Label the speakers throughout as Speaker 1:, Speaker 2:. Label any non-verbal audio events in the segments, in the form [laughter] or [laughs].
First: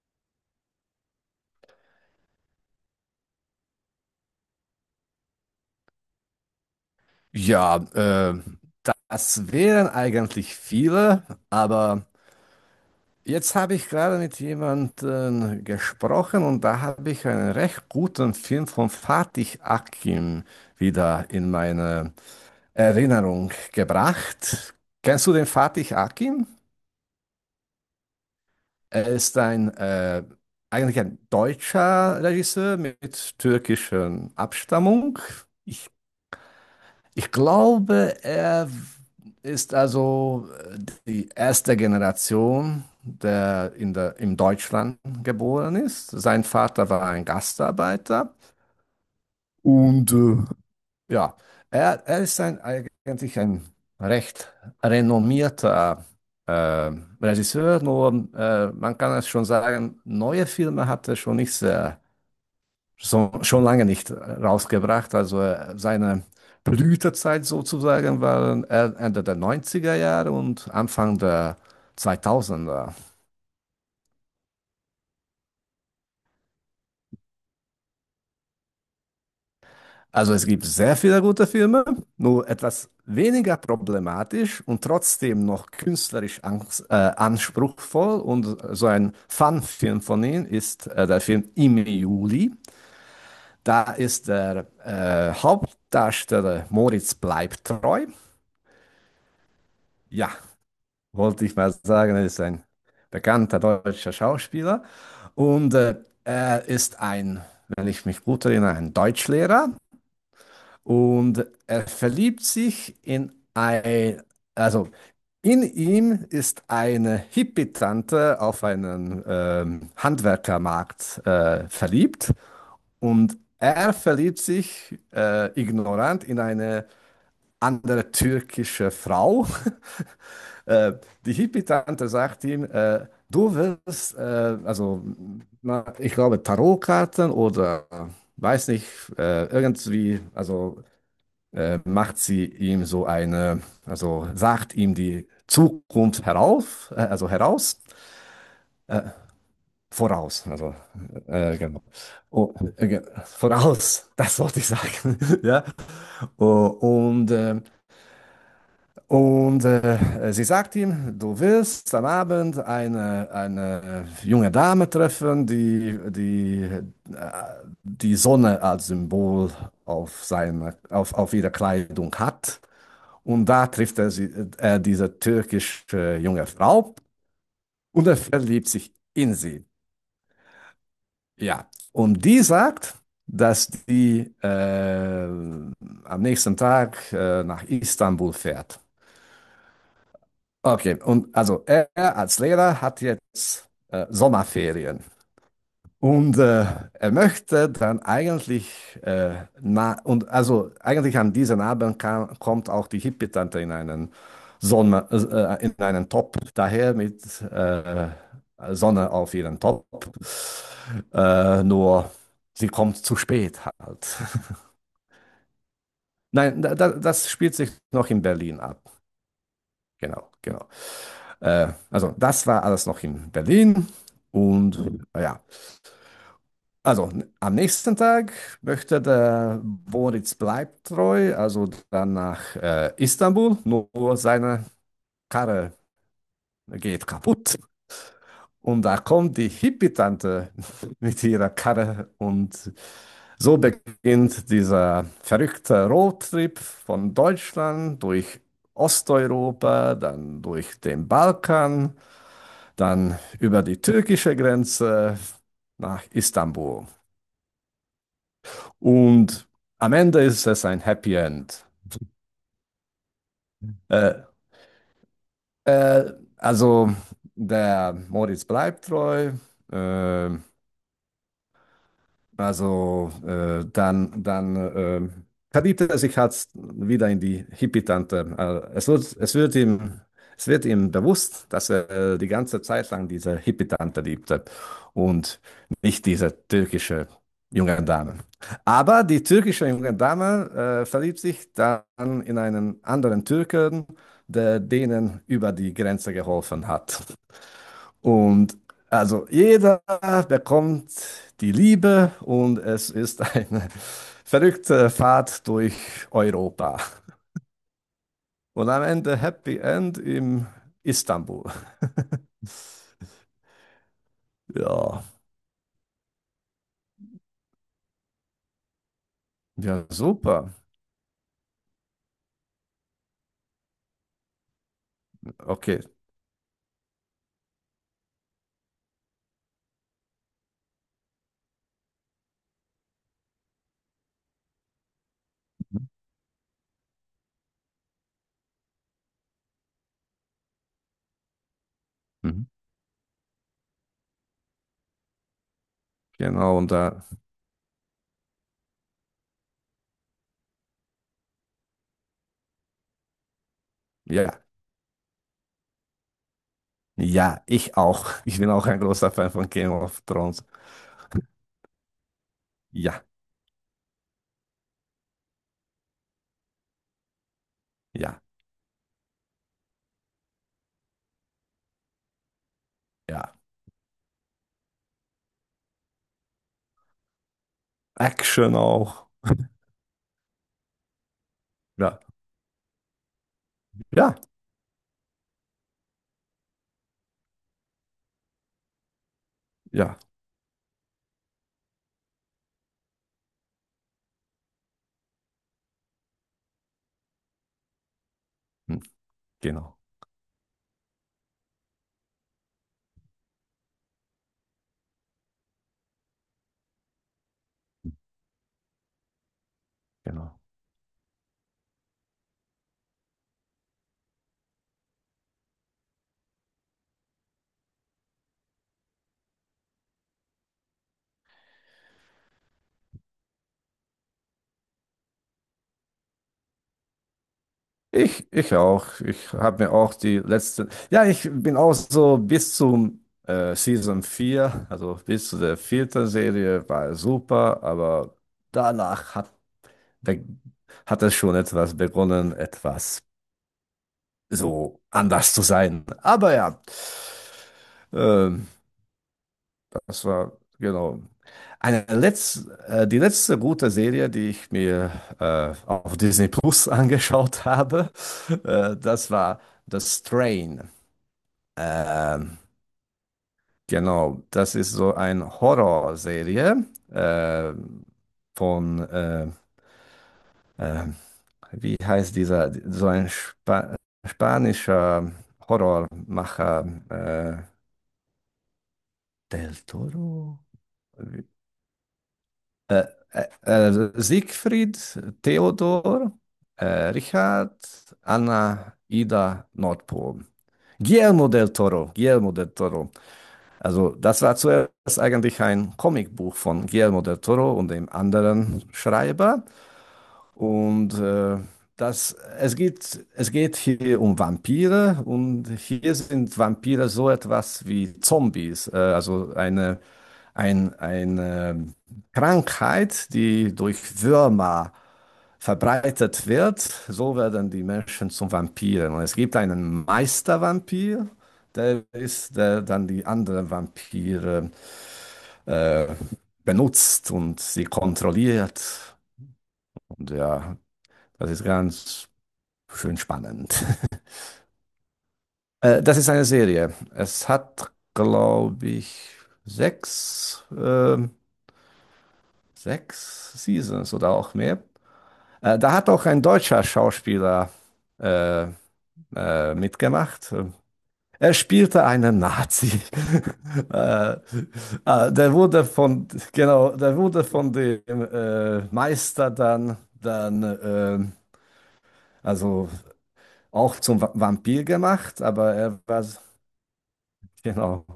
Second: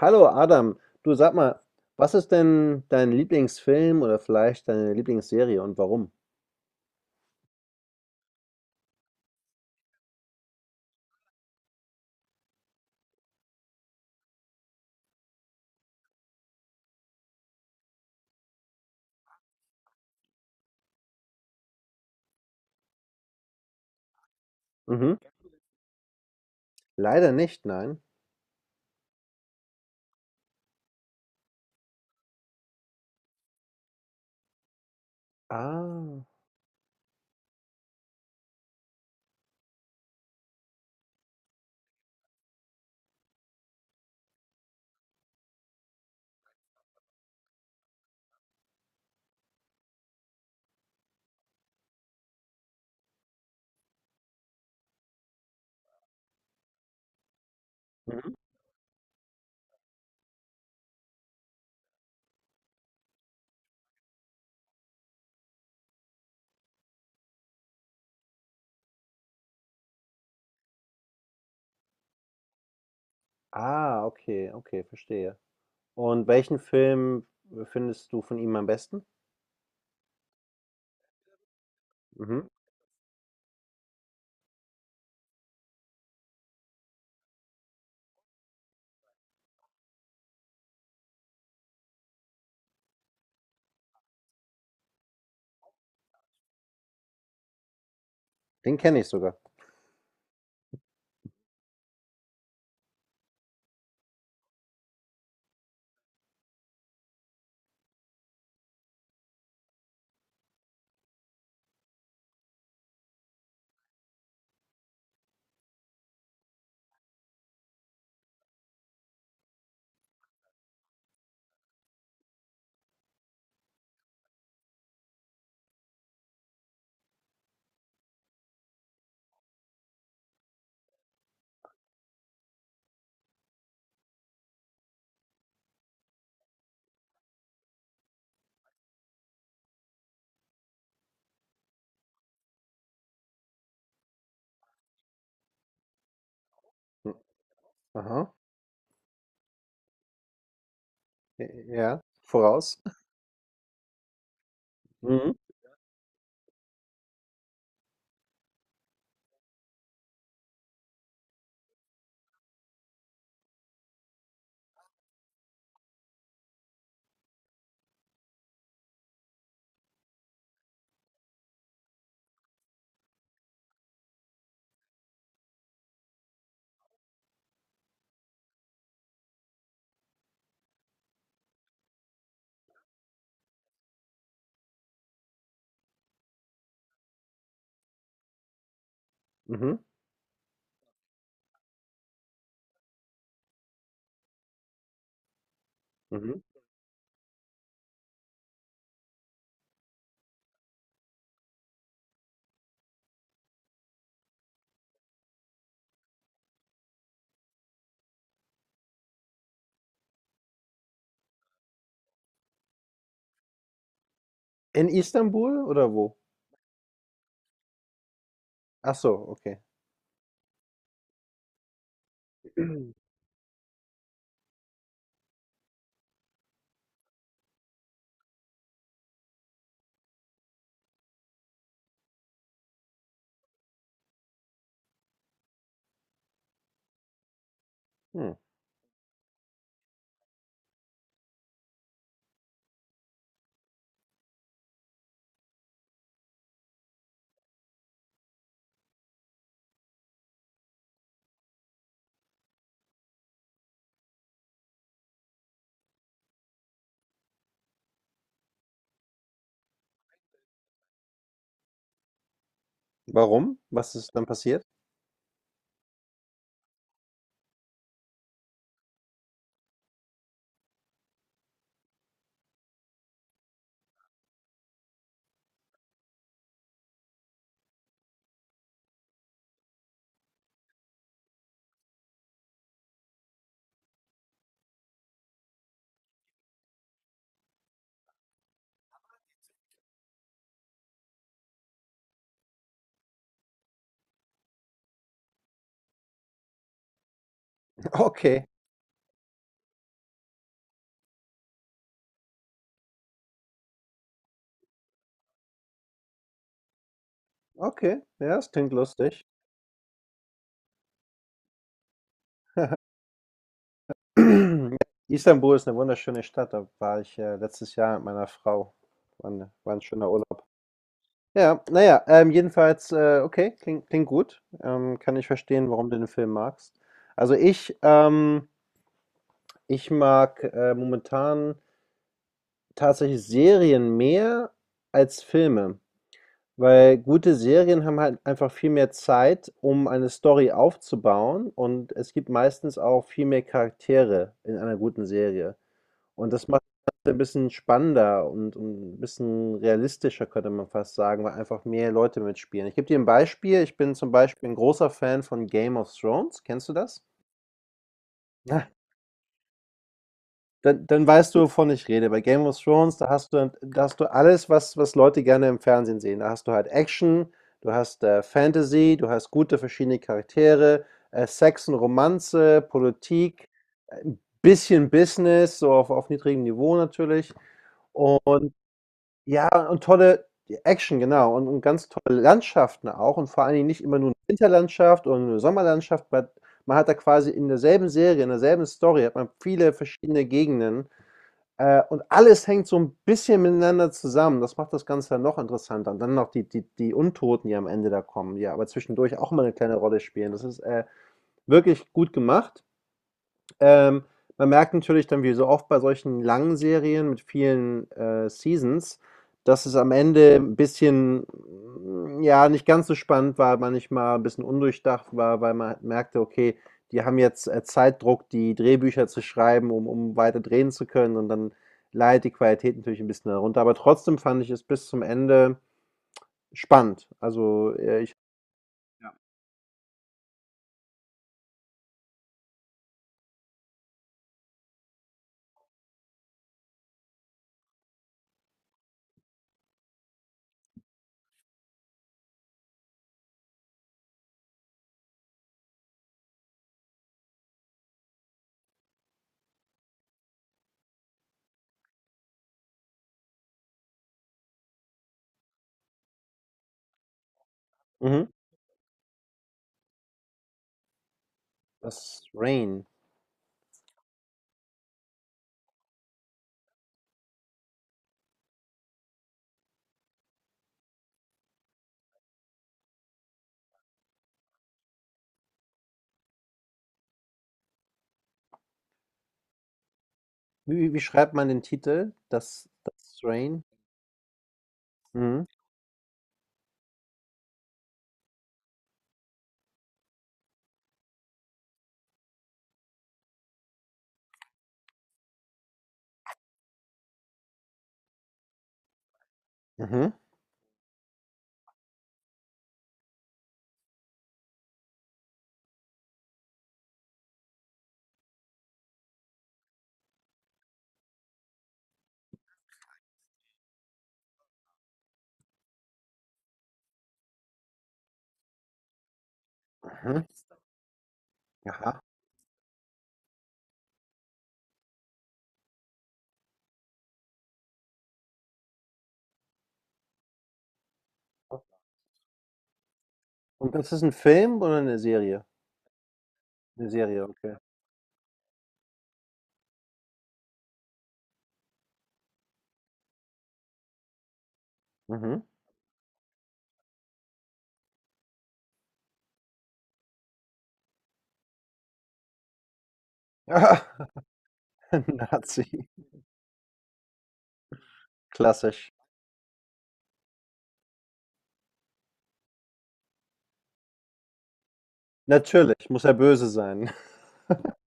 Speaker 1: Hallo Adam, du sag mal, was ist denn dein Lieblingsfilm oder vielleicht deine Lieblingsserie und warum?
Speaker 2: Ja, das wären eigentlich viele, aber jetzt habe ich gerade mit jemandem gesprochen und da habe ich einen recht guten Film von Fatih Akin wieder in meine Erinnerung gebracht.
Speaker 1: Mhm.
Speaker 2: Kennst du den Fatih Akin?
Speaker 1: Leider nicht, nein.
Speaker 2: Er ist ein eigentlich ein deutscher Regisseur mit türkischer Abstammung.
Speaker 1: Ah,
Speaker 2: Ich glaube, er ist also äh, die erste Generation, der in Deutschland geboren ist. Sein Vater war ein Gastarbeiter und ja, er ist ein, eigentlich ein recht renommierter äh, Regisseur, nur
Speaker 1: mhm.
Speaker 2: man kann es schon sagen, neue Filme hat er schon nicht sehr so, schon lange nicht rausgebracht. Also seine Blütezeit sozusagen waren Ende der 90er Jahre und Anfang der 2000er.
Speaker 1: Ah, okay, okay, verstehe. Und welchen Film findest du von ihm am besten?
Speaker 2: Also es gibt sehr viele gute Filme,
Speaker 1: Mhm.
Speaker 2: nur etwas weniger problematisch und trotzdem noch künstlerisch anspruchsvoll. Und so ein Fun-Film von ihm ist der Film Im Juli. Da ist der Hauptdarsteller Moritz bleibt treu.
Speaker 1: Den kenne ich sogar.
Speaker 2: Ja, wollte ich mal sagen, er ist ein bekannter deutscher Schauspieler und er ist ein, wenn ich mich gut erinnere, ein Deutschlehrer und er verliebt sich in ein, also in ihm ist eine Hippie-Tante auf einen Handwerkermarkt verliebt und er verliebt sich ignorant in eine andere türkische Frau äh, die Hippie-Tante sagt ihm, du wirst, also na, ich glaube Tarotkarten oder weiß nicht, irgendwie, also macht sie ihm so eine, also sagt ihm die Zukunft herauf,
Speaker 1: Mhm.
Speaker 2: also heraus,
Speaker 1: Aha,
Speaker 2: voraus, also
Speaker 1: ja,
Speaker 2: genau.
Speaker 1: ja,
Speaker 2: Oh,
Speaker 1: voraus.
Speaker 2: voraus, [laughs] das wollte ich sagen,
Speaker 1: Mhm.
Speaker 2: [laughs] ja. Oh, sie sagt ihm, du wirst am Abend eine junge Dame treffen, die, die äh, die Sonne als Symbol auf, seine, auf ihrer Kleidung hat. Und da trifft er sie, diese türkische junge Frau und er verliebt sich in sie. Ja. Und die sagt, dass die am nächsten Tag nach Istanbul fährt.
Speaker 1: Mhm.
Speaker 2: Okay, und also er als Lehrer hat jetzt Sommerferien und
Speaker 1: Mhm.
Speaker 2: er möchte dann eigentlich na und also eigentlich an diesen Abend kam, kommt auch die Hippie-Tante in einen Sonne in einen Top daher mit Sonne auf ihren Top. Nur sie kommt zu spät halt. [laughs]
Speaker 1: In Istanbul oder wo?
Speaker 2: Nein, das spielt sich noch in Berlin
Speaker 1: Ach
Speaker 2: ab.
Speaker 1: so, okay.
Speaker 2: Genau, genau. Also das war alles noch
Speaker 1: [clears throat]
Speaker 2: in Berlin und ja. Also am nächsten Tag möchte der Boris bleibt treu, also dann nach Istanbul, nur seine Karre geht kaputt.
Speaker 1: Hm.
Speaker 2: Und da kommt die Hippie-Tante [laughs] mit ihrer Karre und so beginnt dieser verrückte Roadtrip von Deutschland durch Osteuropa, dann durch den Balkan dann über die türkische Grenze nach Istanbul. Und am Ende ist es ein Happy End.
Speaker 1: Warum? Was ist
Speaker 2: Äh,
Speaker 1: dann passiert?
Speaker 2: also der Moritz bleibt treu. Äh, Also dann verliebt er sich halt wieder in die Hippie-Tante. Also es wird, es wird ihm, es wird ihm bewusst, dass er die ganze Zeit lang diese Hippie-Tante liebte und nicht diese türkische junge Dame. Aber die türkische junge Dame verliebt sich dann in einen anderen Türken, der denen über die Grenze geholfen hat.
Speaker 1: [laughs] Okay,
Speaker 2: Und also jeder bekommt die Liebe und es ist eine [laughs] verrückte Fahrt durch Europa.
Speaker 1: okay, ja, das
Speaker 2: Und
Speaker 1: klingt
Speaker 2: am Ende
Speaker 1: lustig.
Speaker 2: Happy End in Istanbul.
Speaker 1: [clears throat]
Speaker 2: Ja,
Speaker 1: Istanbul ist eine wunderschöne Stadt. Da war ich, letztes Jahr mit meiner Frau. War 'ne war 'n
Speaker 2: ja,
Speaker 1: schöner Urlaub.
Speaker 2: super.
Speaker 1: Ja, na ja, jedenfalls, okay, klingt klingt gut. Kann ich verstehen,
Speaker 2: Okay,
Speaker 1: warum du den Film magst. Also ich, ich mag, momentan tatsächlich Serien mehr als Filme, weil gute Serien haben halt einfach viel mehr Zeit, um eine Story aufzubauen, und es gibt
Speaker 2: Mhm.
Speaker 1: meistens auch viel mehr Charaktere in einer guten Serie. Und das
Speaker 2: Genau.
Speaker 1: macht
Speaker 2: Und
Speaker 1: das
Speaker 2: da,
Speaker 1: Ganze ein bisschen spannender und ein bisschen realistischer, könnte man fast sagen, weil einfach mehr Leute mitspielen. Ich gebe dir ein Beispiel. Ich bin zum
Speaker 2: ja,
Speaker 1: Beispiel ein großer Fan von Game of Thrones. Kennst du das?
Speaker 2: ja, ich auch. Ich bin
Speaker 1: Na,
Speaker 2: auch ein großer Fan von Game of Thrones.
Speaker 1: [laughs] dann, dann weißt du, wovon ich rede. Bei Game of Thrones,
Speaker 2: Ja,
Speaker 1: da hast du alles, was, was Leute gerne im Fernsehen sehen. Da hast du halt Action, du hast
Speaker 2: ja,
Speaker 1: Fantasy, du hast gute verschiedene Charaktere, Sex und Romanze,
Speaker 2: ja.
Speaker 1: Politik, ein bisschen Business, so auf niedrigem Niveau natürlich. Und
Speaker 2: Action auch.
Speaker 1: ja, und tolle Action, genau. Und ganz
Speaker 2: Ja,
Speaker 1: tolle Landschaften auch und vor allen Dingen nicht immer nur 'ne
Speaker 2: ja,
Speaker 1: Winterlandschaft oder nur 'ne Sommerlandschaft, weil man hat da quasi in derselben Serie, in derselben Story hat man viele
Speaker 2: ja.
Speaker 1: verschiedene Gegenden, und alles hängt so ein bisschen miteinander zusammen. Das macht das Ganze dann noch interessanter. Und dann noch die die Untoten, die am Ende da kommen, die aber
Speaker 2: Hm,
Speaker 1: zwischendurch auch mal eine kleine
Speaker 2: genau,
Speaker 1: Rolle spielen. Das ist, wirklich gut gemacht. Ähm, man merkt natürlich dann, wie so oft bei solchen langen Serien mit vielen, Seasons, dass es am Ende
Speaker 2: genau.
Speaker 1: 'n bisschen, hm, ja, nicht ganz so spannend war, manchmal 'n bisschen undurchdacht war, weil man halt merkte, okay, die haben jetzt, Zeitdruck, die Drehbücher zu schreiben, um weiter drehen zu können, und dann leidet die Qualität natürlich ein bisschen darunter. Aber trotzdem fand ich es bis zum Ende spannend. Also, ich
Speaker 2: Ich auch. Ich habe mir auch die letzte. Ja, ich bin auch so bis zum Season 4, also bis zu der vierten Serie war super, aber danach hat, be- hat es schon etwas begonnen, etwas so anders zu sein. Aber ja, ähm, das war genau. Die letzte gute Serie, die ich mir auf Disney Plus [laughs] angeschaut habe,
Speaker 1: mhm.
Speaker 2: das war The Strain.
Speaker 1: Das
Speaker 2: Ähm,
Speaker 1: Rain.
Speaker 2: genau, das ist so eine Horrorserie äh, von, äh, wie heißt dieser, so ein spanischer Horrormacher, Del Toro?
Speaker 1: Wie
Speaker 2: Wie-
Speaker 1: schreibt man den Titel? Das
Speaker 2: Äh,
Speaker 1: das Rain?
Speaker 2: Siegfried,
Speaker 1: Mhm.
Speaker 2: Theodor, Richard, Anna, Ida, Nordpol. Guillermo del Toro, Guillermo del Toro. Also das war zuerst eigentlich ein Comicbuch von Guillermo del Toro und dem anderen Schreiber.
Speaker 1: Mhm,
Speaker 2: Und das, es geht hier um Vampire und hier sind Vampire so etwas wie Zombies, also eine Krankheit, die durch Würmer verbreitet wird. So werden die Menschen zum Vampiren. Und es gibt einen
Speaker 1: mhm,
Speaker 2: Meistervampir
Speaker 1: aha.
Speaker 2: der dann die anderen Vampire äh, benutzt und sie kontrolliert. Und ja, das ist ganz schön spannend.
Speaker 1: Und das
Speaker 2: [laughs]
Speaker 1: ist ein Film oder eine Serie?
Speaker 2: Das ist eine Serie.
Speaker 1: Eine Serie,
Speaker 2: Es
Speaker 1: okay.
Speaker 2: hat, glaube ich, sechs, ähm, sechs Seasons oder auch mehr.
Speaker 1: Mhm.
Speaker 2: Da hat auch ein deutscher Schauspieler äh, mitgemacht. Er spielte einen Nazi. [laughs]
Speaker 1: Ah,
Speaker 2: äh,
Speaker 1: [laughs] Nazi,
Speaker 2: genau, der wurde von dem
Speaker 1: klassisch.
Speaker 2: Meister dann also auch zum Vampir gemacht, aber er
Speaker 1: Natürlich, muss
Speaker 2: war,
Speaker 1: er böse sein. [laughs]
Speaker 2: genau.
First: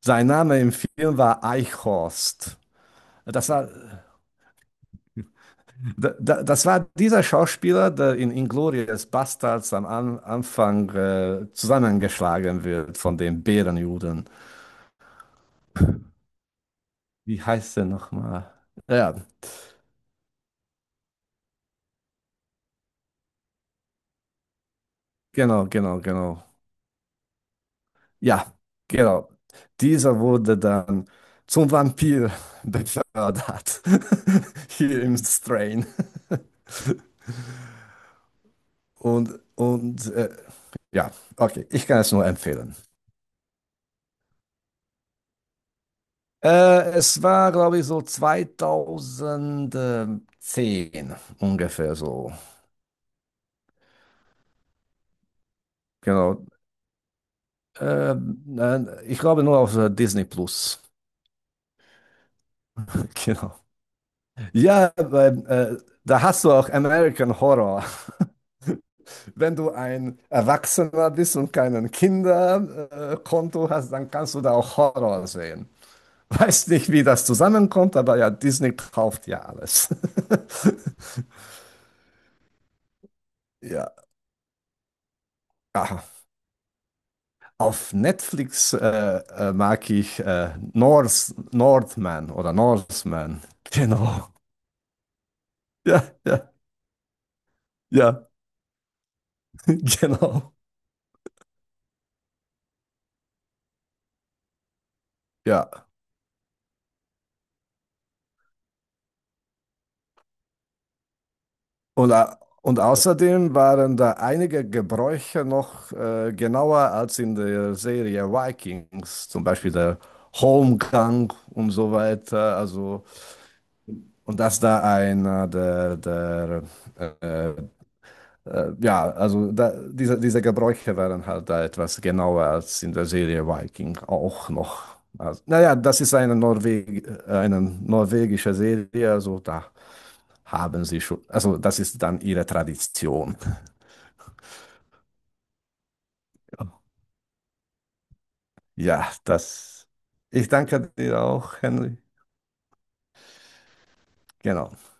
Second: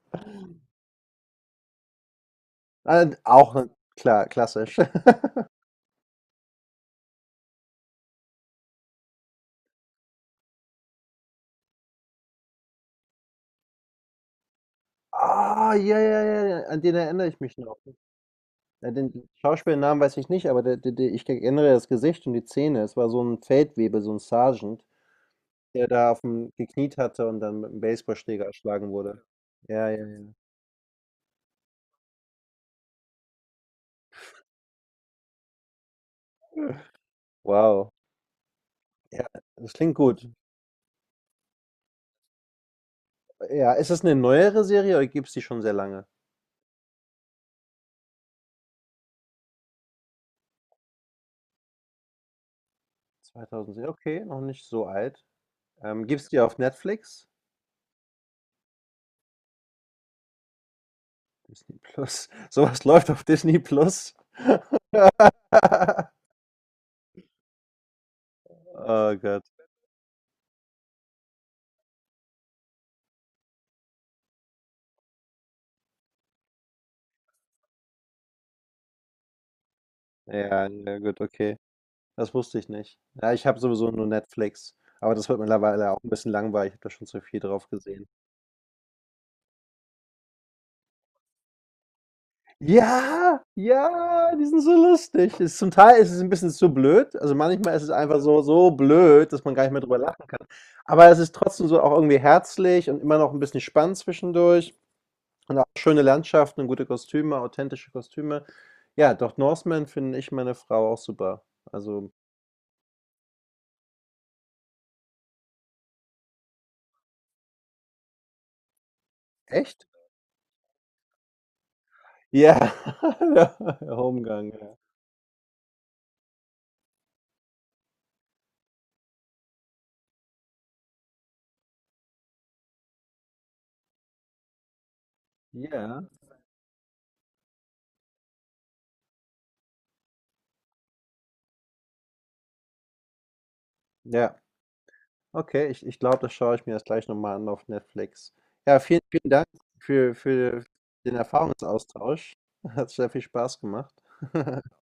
Speaker 2: Sein Name im Film war Eichhorst. Das
Speaker 1: Auch
Speaker 2: war,
Speaker 1: 'ne klar, klassisch. [laughs]
Speaker 2: das war dieser Schauspieler, der in Inglourious Bastards am An Anfang zusammengeschlagen wird von den Bärenjuden.
Speaker 1: Ah, ja, ja, ja, ja, an den erinnere ich
Speaker 2: Wie
Speaker 1: mich
Speaker 2: heißt
Speaker 1: noch.
Speaker 2: er nochmal?
Speaker 1: Ja,
Speaker 2: Ja,
Speaker 1: den Schauspielnamen weiß ich nicht, aber der ich erinnere das Gesicht und die Zähne. Es war so ein Feldwebel, so ein Sergeant,
Speaker 2: genau,
Speaker 1: der
Speaker 2: genau,
Speaker 1: da auf
Speaker 2: genau.
Speaker 1: dem gekniet hatte und dann mit 'm
Speaker 2: Ja,
Speaker 1: Baseballschläger erschlagen wurde.
Speaker 2: genau.
Speaker 1: Ja, ja,
Speaker 2: Dieser
Speaker 1: ja.
Speaker 2: wurde dann zum Vampir [laughs] befördert. [laughs] Hier im Strain.
Speaker 1: Wow. Ja,
Speaker 2: Und,
Speaker 1: das klingt
Speaker 2: und
Speaker 1: gut.
Speaker 2: ja, okay, ich kann es nur empfehlen.
Speaker 1: Ja, ist das eine neuere Serie oder gibt's die schon sehr lange?
Speaker 2: Es war, glaube ich, so 2010 ungefähr so.
Speaker 1: 2007, okay, noch nicht so alt. Gibt's die
Speaker 2: Genau.
Speaker 1: auf Netflix?
Speaker 2: Äh, nein, ich glaube nur auf Disney Plus. [laughs]
Speaker 1: Disney Plus. [laughs] Sowas läuft auf
Speaker 2: Genau.
Speaker 1: Disney Plus?
Speaker 2: Ja,
Speaker 1: [laughs]
Speaker 2: weil, da hast du auch American Horror.
Speaker 1: Oh Gott.
Speaker 2: Wenn du ein Erwachsener bist und kein Kinderkonto hast, dann kannst du da auch Horror sehen. [laughs] Weiß nicht, wie das zusammenkommt, aber ja, Disney kauft ja alles. [laughs]
Speaker 1: Ja, na gut, okay. Das wusste ich nicht. Ja, ich habe sowieso
Speaker 2: Ja.
Speaker 1: nur Netflix, aber das wird mittlerweile
Speaker 2: Ah,
Speaker 1: auch ein bisschen langweilig. Ich habe da schon zu viel drauf
Speaker 2: auf
Speaker 1: gesehen.
Speaker 2: Netflix mag ich Northman oder
Speaker 1: Ja,
Speaker 2: Norseman. [laughs] Genau.
Speaker 1: ja, die sind so lustig. Ist zum Teil
Speaker 2: Ja,
Speaker 1: ist es ein bisschen
Speaker 2: ja,
Speaker 1: zu blöd. Also, manchmal ist es einfach
Speaker 2: ja,
Speaker 1: so so blöd, dass man
Speaker 2: [laughs]
Speaker 1: gar nicht mehr drüber lacht.
Speaker 2: genau.
Speaker 1: Aber es ist trotzdem so auch irgendwie herzlich und immer noch ein bisschen spannend zwischendurch und auch
Speaker 2: Ja.
Speaker 1: schöne Landschaften und gute Kostüme, authentische Kostüme. Ja, Doc Northman finde ich meine Frau auch super. Also
Speaker 2: Und, au- und außerdem waren da einige Gebräuche noch genauer als in der Serie Vikings, zum Beispiel
Speaker 1: echt?
Speaker 2: der Holmgang und so weiter.
Speaker 1: Ja,
Speaker 2: Also,
Speaker 1: [laughs] der
Speaker 2: und
Speaker 1: Homegang,
Speaker 2: dass
Speaker 1: ja.
Speaker 2: da einer der äh, ja, also da, diese Gebräuche waren halt da etwas genauer als in der Serie Viking auch noch. Also, naja, das
Speaker 1: Ja,
Speaker 2: ist eine norwegische Serie, also da haben sie schon, also das ist dann ihre Tradition.
Speaker 1: ja. Okay, ich ich glaube, das schaue ich mir jetzt gleich noch mal an auf Netflix. Ja, vielen,
Speaker 2: Ja,
Speaker 1: vielen Dank
Speaker 2: das. Ich
Speaker 1: für
Speaker 2: danke
Speaker 1: den
Speaker 2: dir auch, Henry.
Speaker 1: Erfahrungsaustausch. Hat sehr viel Spaß gemacht. [laughs]
Speaker 2: Genau.